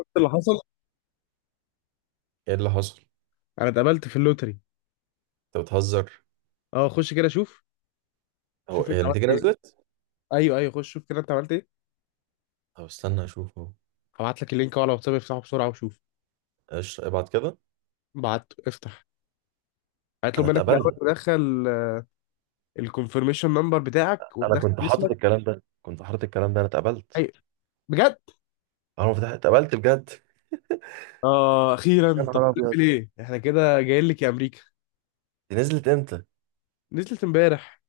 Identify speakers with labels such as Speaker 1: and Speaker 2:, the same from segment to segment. Speaker 1: شفت اللي حصل؟
Speaker 2: ايه اللي حصل؟
Speaker 1: انا اتقابلت في اللوتري.
Speaker 2: انت بتهزر؟
Speaker 1: اه، خش كده شوف.
Speaker 2: هو
Speaker 1: شوف انت
Speaker 2: هي
Speaker 1: عملت
Speaker 2: النتيجه
Speaker 1: ايه.
Speaker 2: نزلت؟
Speaker 1: ايوه، ايوه، خش شوف كده انت عملت ايه.
Speaker 2: طب استنى اشوف اهو.
Speaker 1: هبعت لك اللينك اهو على واتساب، افتحه بسرعه وشوف.
Speaker 2: ايش ابعت كده؟
Speaker 1: بعت، افتح.
Speaker 2: انا
Speaker 1: هيطلب منك الاول
Speaker 2: اتقبلت.
Speaker 1: تدخل الكونفirmation نمبر بتاعك
Speaker 2: انا
Speaker 1: وتدخل
Speaker 2: كنت
Speaker 1: اسمك.
Speaker 2: حاطط الكلام ده كنت حاطط الكلام ده انا اتقبلت.
Speaker 1: ايوه. بجد.
Speaker 2: انا ما فتحت، اتقبلت بجد.
Speaker 1: اه،
Speaker 2: يا
Speaker 1: اخيرا. طب
Speaker 2: نهار ابيض،
Speaker 1: تعمل ايه؟ احنا كده جايين لك يا امريكا.
Speaker 2: دي نزلت امتى؟
Speaker 1: نزلت امبارح.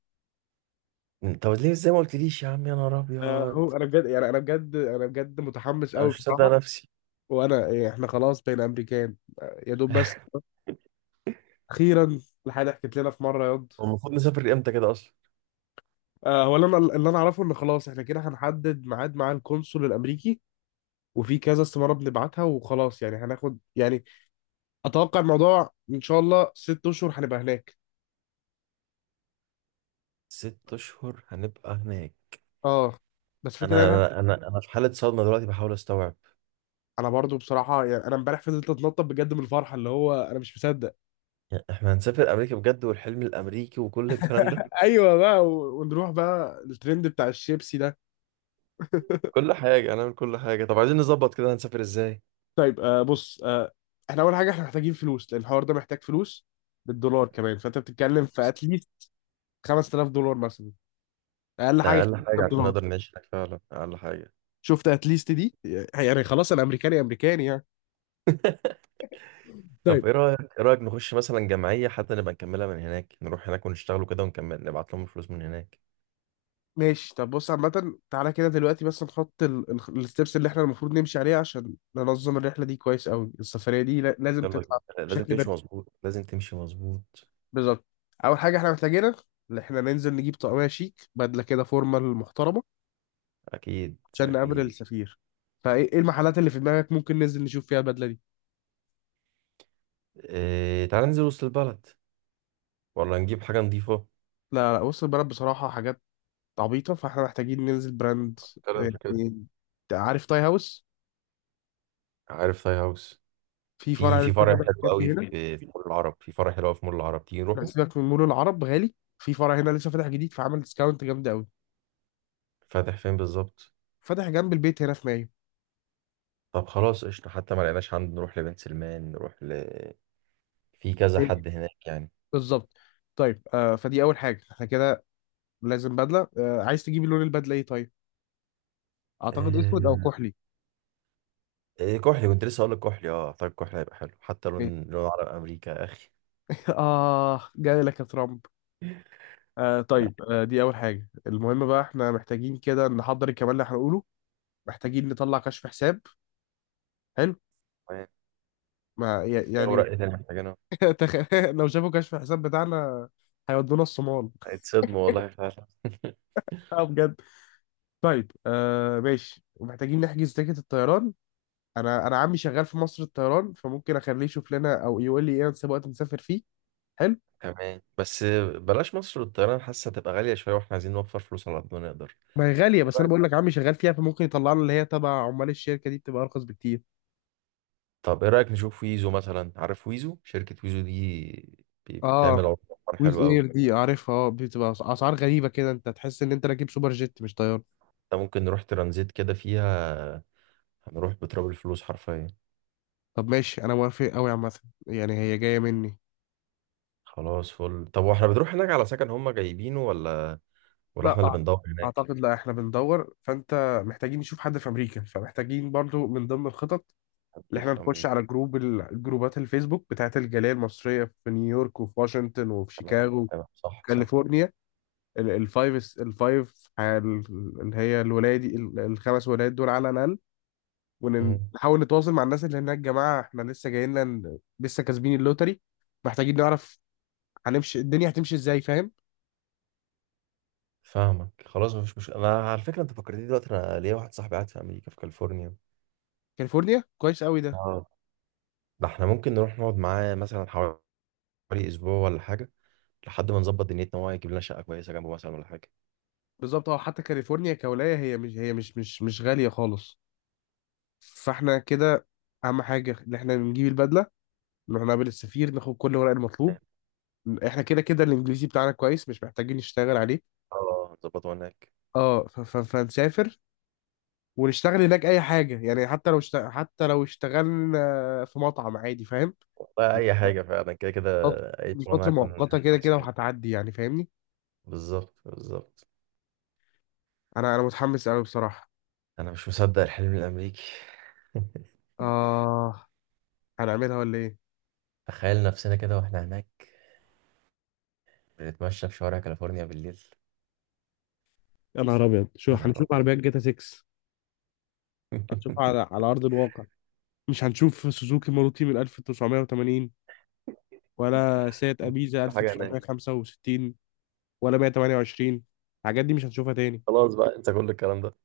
Speaker 2: طب ليه؟ ازاي ما قلتليش يا عم؟ يا نهار ابيض،
Speaker 1: هو انا بجد، يعني انا بجد متحمس
Speaker 2: انا
Speaker 1: قوي
Speaker 2: مش مصدق
Speaker 1: بصراحه.
Speaker 2: نفسي.
Speaker 1: وانا إيه، احنا خلاص بين امريكان. آه، يا دوب بس. اخيرا. الحاجه حكيت لنا في مره ياض.
Speaker 2: هو المفروض نسافر امتى كده اصلا؟
Speaker 1: هو اللي انا اعرفه ان خلاص احنا كده هنحدد ميعاد مع القنصل الامريكي. وفي كذا استماره بنبعتها، وخلاص يعني هناخد يعني. اتوقع الموضوع ان شاء الله 6 اشهر هنبقى هناك.
Speaker 2: ست اشهر هنبقى هناك؟
Speaker 1: اه. بس فكرة انا.
Speaker 2: انا في حاله صدمه دلوقتي، بحاول استوعب.
Speaker 1: انا برضو بصراحه، يعني انا امبارح فضلت اتنطط بجد من الفرحه، اللي هو انا مش مصدق.
Speaker 2: يعني احنا هنسافر امريكا بجد، والحلم الامريكي وكل الكلام ده؟
Speaker 1: ايوه بقى ونروح بقى الترند بتاع الشيبسي ده.
Speaker 2: كل حاجه هنعمل، كل حاجه. طب عايزين نظبط كده، هنسافر ازاي؟
Speaker 1: طيب، بص احنا اول حاجه، احنا محتاجين فلوس، لان الحوار ده محتاج فلوس بالدولار كمان. فانت بتتكلم في اتليست $5000 مثلا. اقل
Speaker 2: ده
Speaker 1: حاجه.
Speaker 2: اقل حاجه عشان
Speaker 1: 5000.
Speaker 2: نقدر نعيش هناك، فعلا اقل حاجه.
Speaker 1: شفت اتليست دي؟ يعني خلاص انا امريكاني امريكاني يعني.
Speaker 2: طب
Speaker 1: طيب.
Speaker 2: ايه رايك نخش مثلا جمعيه، حتى نبقى نكملها من هناك، نروح هناك ونشتغلوا كده ونكمل نبعت لهم الفلوس من هناك.
Speaker 1: ماشي، طب بص عامة. تعالى كده دلوقتي بس نحط الستبس اللي احنا المفروض نمشي عليها عشان ننظم الرحلة دي كويس قوي. السفرية دي لازم
Speaker 2: يلا
Speaker 1: تطلع
Speaker 2: بينا. لازم
Speaker 1: بشكل
Speaker 2: تمشي
Speaker 1: بيرفكت.
Speaker 2: مظبوط، لازم تمشي مظبوط.
Speaker 1: بالظبط. أول حاجة احنا محتاجينها، إن احنا ننزل نجيب طقمية شيك، بدلة كده فورمال محترمة،
Speaker 2: اكيد
Speaker 1: عشان نقابل
Speaker 2: اكيد.
Speaker 1: السفير. فايه المحلات اللي في دماغك ممكن ننزل نشوف فيها البدلة دي؟
Speaker 2: إيه، تعال ننزل وسط البلد، ولا نجيب حاجه نظيفه؟
Speaker 1: لا لا، بص البلد بصراحة حاجات عبيطة، فاحنا محتاجين ننزل براند
Speaker 2: كده في كده.
Speaker 1: يعني. عارف تاي هاوس؟
Speaker 2: عارف تاي هاوس.
Speaker 1: في
Speaker 2: في
Speaker 1: فرع
Speaker 2: في
Speaker 1: لسه
Speaker 2: فرع
Speaker 1: فاتح
Speaker 2: حلو قوي
Speaker 1: جنبي هنا.
Speaker 2: في في مول العرب، في فرع حلو قوي في مول العرب، تيجي
Speaker 1: لا،
Speaker 2: نروحه.
Speaker 1: سيبك من مول العرب غالي، في فرع هنا لسه فاتح جديد، فعمل ديسكاونت جامد قوي.
Speaker 2: فاتح فين بالظبط؟
Speaker 1: فاتح جنب البيت هنا في مايو.
Speaker 2: طب خلاص قشطه. حتى ما لقيناش عنده، نروح لبنت سلمان، نروح ل... في كذا
Speaker 1: إيه.
Speaker 2: حد هناك يعني.
Speaker 1: بالظبط. طيب، فدي اول حاجه احنا كده. لازم بدله. عايز تجيب لون البدله ايه؟ طيب، اعتقد اسود او
Speaker 2: آه،
Speaker 1: كحلي.
Speaker 2: إيه كحلي، كنت لسه هقول لك كحلي، اه اعتقد كحلي هيبقى حلو، حتى
Speaker 1: إيه.
Speaker 2: لون، لون عرب امريكا يا اخي.
Speaker 1: اه، جاي لك يا ترامب.
Speaker 2: يا
Speaker 1: طيب، دي اول حاجه. المهم بقى احنا محتاجين كده نحضر الكلام اللي هنقوله. محتاجين نطلع كشف حساب. حلو.
Speaker 2: رب.
Speaker 1: ما
Speaker 2: يا اوراق
Speaker 1: يعني.
Speaker 2: ايه تاني محتاجينها؟
Speaker 1: لو شافوا كشف الحساب بتاعنا هيودونا الصومال.
Speaker 2: اتصدموا والله فعلا.
Speaker 1: اه، بجد. طيب، ماشي. ومحتاجين نحجز تيكت الطيران. انا عمي شغال في مصر الطيران، فممكن اخليه يشوف لنا او يقول لي ايه انسب وقت نسافر فيه. حلو.
Speaker 2: تمام، بس بلاش مصر والطيران، حاسه هتبقى غاليه شويه، واحنا عايزين نوفر فلوس على قد ما نقدر.
Speaker 1: ما هي غاليه،
Speaker 2: إيه
Speaker 1: بس انا
Speaker 2: رأيك؟
Speaker 1: بقول لك عمي شغال فيها، فممكن يطلع لنا اللي هي تبع عمال الشركه دي بتبقى ارخص بكتير.
Speaker 2: طب ايه رايك نشوف ويزو مثلا؟ عارف ويزو؟ شركه ويزو دي
Speaker 1: اه.
Speaker 2: بتعمل عروض
Speaker 1: ويز
Speaker 2: حلوه قوي.
Speaker 1: اير دي عارفها، بتبقى اسعار غريبه كده، انت تحس ان انت راكب سوبر جيت مش طياره.
Speaker 2: ده ممكن نروح ترانزيت كده فيها، هنروح بتراب الفلوس حرفيا.
Speaker 1: طب ماشي، انا موافق قوي عامه. يعني هي جايه مني.
Speaker 2: خلاص فل. طب واحنا بنروح هناك على سكن، هم جايبينه ولا ولا
Speaker 1: لا
Speaker 2: احنا اللي
Speaker 1: أع-
Speaker 2: بندور هناك؟
Speaker 1: اعتقد لا، احنا بندور. فانت محتاجين نشوف حد في امريكا، فمحتاجين برضو من ضمن الخطط اللي
Speaker 2: حد
Speaker 1: احنا
Speaker 2: في
Speaker 1: نخش
Speaker 2: امريكا؟
Speaker 1: على جروب، جروبات الفيسبوك بتاعت الجالية المصرية في نيويورك وفي واشنطن وفي
Speaker 2: تمام
Speaker 1: شيكاغو وفي
Speaker 2: تمام، صح صح.
Speaker 1: كاليفورنيا. ال- الفايف الفايف ال- اللي هي الولاية دي ال- الخمس ولايات دول على الأقل.
Speaker 2: مم.
Speaker 1: ونحاول نتواصل مع الناس اللي هناك. جماعة، احنا لسه جايين لنا، لسه كاسبين اللوتري. محتاجين نعرف هنمشي الدنيا هتمشي ازاي، فاهم؟
Speaker 2: فاهمك، خلاص مفيش مشكله. انا على فكره، انت فكرتني دلوقتي، انا ليا واحد صاحبي قاعد في امريكا في كاليفورنيا.
Speaker 1: كاليفورنيا كويس قوي ده.
Speaker 2: اه، ده احنا ممكن نروح نقعد معاه مثلا حوالي اسبوع ولا حاجه، لحد ما نظبط دنيتنا، وهو يجيب لنا شقه كويسه جنبه مثلا ولا حاجه.
Speaker 1: بالظبط. اه، حتى كاليفورنيا كولاية هي مش غالية خالص. فاحنا كده أهم حاجة إن احنا نجيب البدلة، نروح نقابل السفير، ناخد كل الورق المطلوب. احنا كده كده الانجليزي بتاعنا كويس، مش محتاجين نشتغل عليه.
Speaker 2: اه نظبطه هناك.
Speaker 1: اه، فنسافر ونشتغل هناك اي حاجه يعني. حتى لو حتى لو اشتغلنا في مطعم عادي، فاهم؟
Speaker 2: والله اي حاجه فعلا، كده كده
Speaker 1: أو.
Speaker 2: اي
Speaker 1: دي
Speaker 2: شغلانه
Speaker 1: فتره
Speaker 2: هتكون هناك،
Speaker 1: مؤقته كده كده
Speaker 2: احسن.
Speaker 1: وهتعدي يعني، فاهمني.
Speaker 2: بالظبط بالظبط.
Speaker 1: انا متحمس قوي بصراحه.
Speaker 2: انا مش مصدق الحلم الامريكي.
Speaker 1: اه، هنعملها ولا ايه؟
Speaker 2: تخيل نفسنا كده واحنا هناك، بنتمشى في شوارع كاليفورنيا بالليل.
Speaker 1: يا نهار ابيض، شو
Speaker 2: يا نهار
Speaker 1: هنشوف
Speaker 2: ابيض.
Speaker 1: عربيات جاتا 6. هتشوف على ارض الواقع. مش هنشوف سوزوكي ماروتي من 1980، ولا سيات
Speaker 2: انت
Speaker 1: ابيزا
Speaker 2: كل حاجه هناك.
Speaker 1: 1965، ولا 128. الحاجات دي مش هتشوفها تاني.
Speaker 2: خلاص بقى، انسى كل الكلام ده.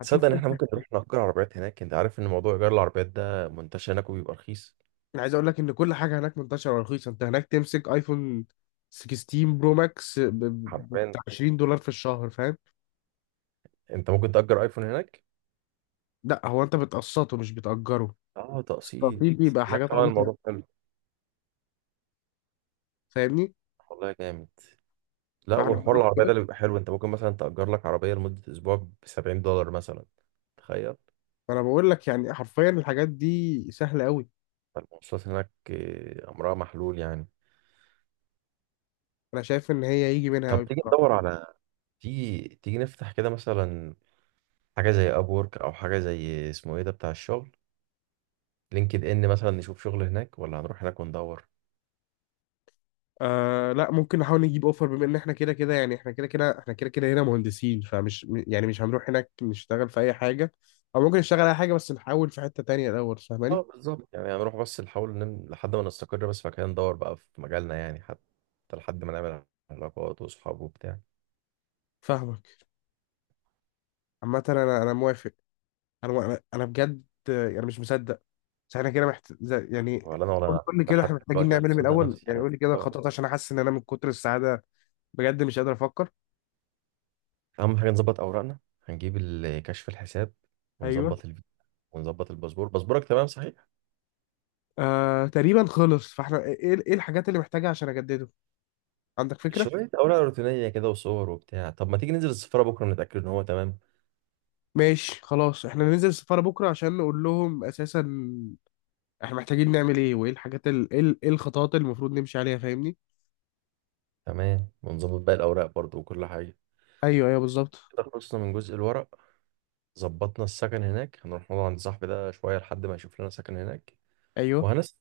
Speaker 1: هتشوف
Speaker 2: تصدق ان احنا
Speaker 1: تسلا
Speaker 2: ممكن
Speaker 1: كتير.
Speaker 2: نروح نأجر عربيات هناك؟ انت عارف ان موضوع ايجار العربيات ده منتشر هناك وبيبقى رخيص.
Speaker 1: انا عايز اقول لك ان كل حاجه هناك منتشره ورخيصه. انت هناك تمسك ايفون 16 برو ماكس
Speaker 2: حرفيا.
Speaker 1: بتاع $20 في الشهر، فاهم؟
Speaker 2: انت ممكن تأجر ايفون هناك.
Speaker 1: لا، هو انت بتقسطه مش بتأجره.
Speaker 2: اه تقسيط.
Speaker 1: مستطيل، بيبقى
Speaker 2: هناك
Speaker 1: حاجات
Speaker 2: طبعا
Speaker 1: عبيطه.
Speaker 2: الموضوع حلو.
Speaker 1: فاهمني.
Speaker 2: والله جامد. لا،
Speaker 1: فاحنا
Speaker 2: وحوار
Speaker 1: بنروح-
Speaker 2: العربيه ده اللي بيبقى حلو، انت ممكن مثلا تأجر لك عربيه لمده اسبوع ب 70 دولار مثلا. تخيل.
Speaker 1: فانا بقول لك يعني حرفيا الحاجات دي سهله قوي.
Speaker 2: فالمواصلات هناك آه، امرها محلول يعني.
Speaker 1: انا شايف ان هي يجي منها
Speaker 2: طب
Speaker 1: قوي.
Speaker 2: تيجي ندور على... تيجي نفتح كده مثلا حاجه زي ابورك، او حاجه زي اسمه ايه ده بتاع الشغل، لينكد ان مثلا، نشوف شغل هناك ولا هنروح هناك وندور؟
Speaker 1: آه لا، ممكن نحاول نجيب اوفر بما ان احنا كده كده، هنا مهندسين. فمش يعني مش هنروح هناك نشتغل في اي حاجه. او ممكن نشتغل اي حاجه بس نحاول في حته تانية الاول، فاهماني؟
Speaker 2: اه بالظبط، يعني هنروح بس نحاول نم... لحد ما نستقر بس، فكده ندور بقى في مجالنا يعني، حتى لحد ما نعمل علاقات وصحاب وبتاع.
Speaker 1: فاهمك. عامه انا انا موافق. انا انا أنا بجد. يعني مش مصدق. بس احنا كده يعني.
Speaker 2: ولا انا، ولا
Speaker 1: قول
Speaker 2: انا
Speaker 1: قول لي كده
Speaker 2: لحد
Speaker 1: احنا محتاجين
Speaker 2: دلوقتي انا مش
Speaker 1: نعمل ايه من
Speaker 2: مصدق
Speaker 1: الاول،
Speaker 2: نفسي، يعني
Speaker 1: يعني
Speaker 2: مش
Speaker 1: قول لي كده
Speaker 2: مصدق.
Speaker 1: خطوات عشان احس ان انا من كتر السعاده بجد مش قادر افكر.
Speaker 2: اهم حاجه نظبط اوراقنا، هنجيب ال- كشف الحساب،
Speaker 1: ايوه.
Speaker 2: ونظبط الفيزا، ونظبط الباسبور. باسبورك تمام صحيح؟
Speaker 1: تقريبا خلص، فاحنا ايه، ايه الحاجات اللي محتاجها عشان اجدده؟ عندك فكره؟
Speaker 2: شويه اوراق روتينيه كده وصور وبتاع. طب ما تيجي ننزل السفاره بكره نتاكد ان هو تمام.
Speaker 1: ماشي، خلاص احنا ننزل السفارة بكرة عشان نقول لهم اساسا احنا محتاجين نعمل ايه، وايه الحاجات إيه الخطوات اللي المفروض نمشي عليها، فاهمني؟
Speaker 2: تمام، ونظبط باقي الاوراق برضو وكل حاجه.
Speaker 1: ايوه، ايوه، بالظبط.
Speaker 2: كده خلصنا من جزء الورق. ظبطنا السكن هناك، هنروح نقعد عند صاحبي ده شوية لحد ما يشوف لنا سكن هناك.
Speaker 1: ايوه.
Speaker 2: وهنسأل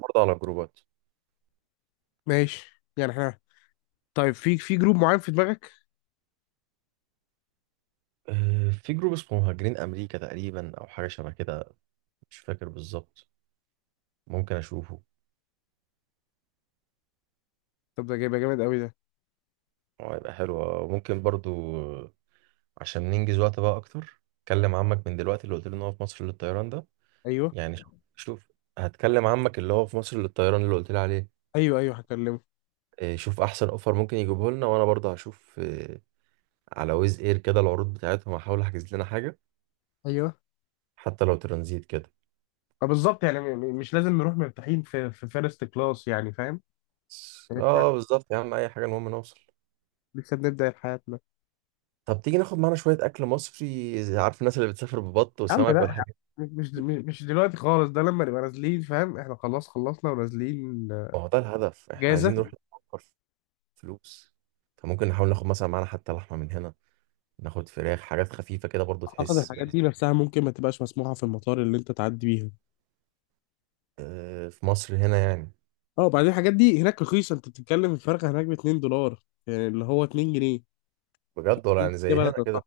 Speaker 2: برضه على جروبات.
Speaker 1: ماشي يعني احنا. طيب، في جروب معين في دماغك؟
Speaker 2: آه، في جروب اسمه مهاجرين أمريكا تقريبا، أو حاجة شبه كده، مش فاكر بالظبط، ممكن أشوفه.
Speaker 1: طب ده جايبه جامد قوي ده.
Speaker 2: هو هيبقى حلو، وممكن برضه. آه، عشان ننجز وقت بقى أكتر، كلم عمك من دلوقتي، اللي قلت له إن هو في مصر للطيران ده.
Speaker 1: ايوه،
Speaker 2: يعني شوف شوف، هتكلم عمك اللي هو في مصر للطيران اللي قلت لي عليه.
Speaker 1: ايوه، ايوه، هكلمه.
Speaker 2: آه، شوف أحسن أوفر ممكن يجيبه لنا، وأنا برضه هشوف آه، على ويز إير كده العروض بتاعتهم، هحاول أحجز لنا حاجة،
Speaker 1: ايوه.
Speaker 2: حتى لو ترانزيت كده.
Speaker 1: اه بالظبط، يعني مش لازم نروح مرتاحين في في فيرست كلاس يعني، فاهم؟ لسه.
Speaker 2: اه بالظبط يا عم، اي حاجه المهم نوصل.
Speaker 1: لسه بنبدأ حياتنا.
Speaker 2: طب تيجي ناخد معانا شويه اكل مصري زي... عارف الناس اللي بتسافر ببط
Speaker 1: يا عم
Speaker 2: وسمك
Speaker 1: لا،
Speaker 2: والحاجات دي؟
Speaker 1: مش دلوقتي خالص. ده لما نبقى نازلين فاهم، احنا خلاص خلصنا ونازلين.
Speaker 2: ما هو ده الهدف، احنا عايزين
Speaker 1: جازة.
Speaker 2: نروح نوفر فلوس. فممكن نحاول ناخد مثلا معانا حتى لحمه من هنا، ناخد فراخ، حاجات خفيفه كده برضو
Speaker 1: اعتقد
Speaker 2: تحس
Speaker 1: الحاجات
Speaker 2: بحس.
Speaker 1: دي نفسها ممكن ما تبقاش مسموحه في المطار اللي انت تعدي بيها.
Speaker 2: آه، في مصر هنا يعني؟
Speaker 1: اه وبعدين الحاجات دي هناك رخيصه، انت بتتكلم الفرق هناك ب $2، يعني اللي هو 2 جنيه.
Speaker 2: بجد ولا
Speaker 1: إيه
Speaker 2: يعني
Speaker 1: يا
Speaker 2: زي
Speaker 1: بلد
Speaker 2: هنا كده؟
Speaker 1: صح.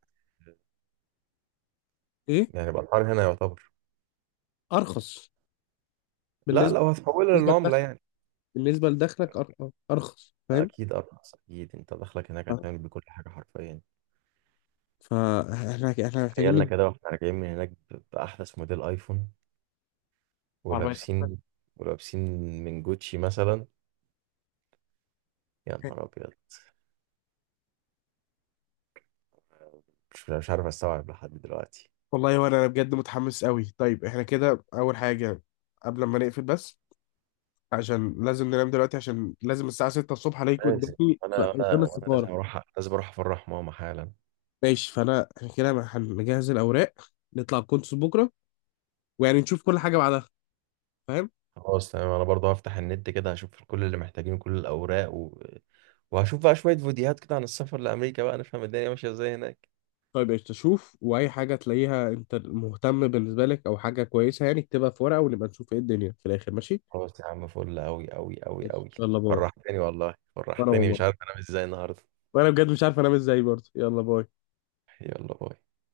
Speaker 1: ايه.
Speaker 2: يعني الاسعار هنا يعتبر...
Speaker 1: ارخص
Speaker 2: لا،
Speaker 1: بالنسبه.
Speaker 2: لو هتحولها
Speaker 1: بالنسبه
Speaker 2: للعمله
Speaker 1: لدخلك.
Speaker 2: يعني.
Speaker 1: بالنسبه لدخلك ارخص، فاهم؟
Speaker 2: اكيد ارخص، اكيد، انت داخلك هناك هتعمل بكل حاجه حرفيا.
Speaker 1: فاحنا محتاجين
Speaker 2: تخيلنا
Speaker 1: نجيب
Speaker 2: كده واحنا راجعين من هناك باحدث موديل ايفون،
Speaker 1: عربية.
Speaker 2: ولابسين، ولابسين من جوتشي مثلا. يا نهار ابيض. مش عارف استوعب لحد دلوقتي.
Speaker 1: والله. وانا بجد متحمس قوي. طيب احنا كده اول حاجه قبل ما نقفل بس، عشان لازم ننام دلوقتي، عشان لازم الساعه 6 الصبح عليكم
Speaker 2: لازم.
Speaker 1: قدامي
Speaker 2: انا انا
Speaker 1: قدام
Speaker 2: وانا لازم
Speaker 1: السفاره.
Speaker 2: اروح، لازم اروح افرح ماما حالا.
Speaker 1: ماشي، فانا احنا كده هنجهز الاوراق، نطلع الكونسول بكره، ويعني نشوف كل حاجه بعدها، فاهم؟
Speaker 2: خلاص تمام، انا برضه هفتح النت كده هشوف كل اللي محتاجينه، كل الاوراق و... وهشوف بقى شويه فيديوهات كده عن السفر لامريكا بقى، نفهم الدنيا ماشيه ازاي هناك.
Speaker 1: طيب، ايش تشوف واي حاجه تلاقيها انت مهتم بالنسبه لك او حاجه كويسه يعني، اكتبها في ورقه ونبقى نشوف ايه الدنيا في الاخر، ماشي؟
Speaker 2: خلاص يا عم، فل قوي قوي قوي
Speaker 1: ماشي،
Speaker 2: قوي.
Speaker 1: يلا باي.
Speaker 2: فرحتني والله،
Speaker 1: وانا
Speaker 2: فرحتني،
Speaker 1: والله،
Speaker 2: مش عارف انام ازاي النهارده.
Speaker 1: وانا بجد مش عارف انام ازاي برضه. يلا باي.
Speaker 2: يلا باي.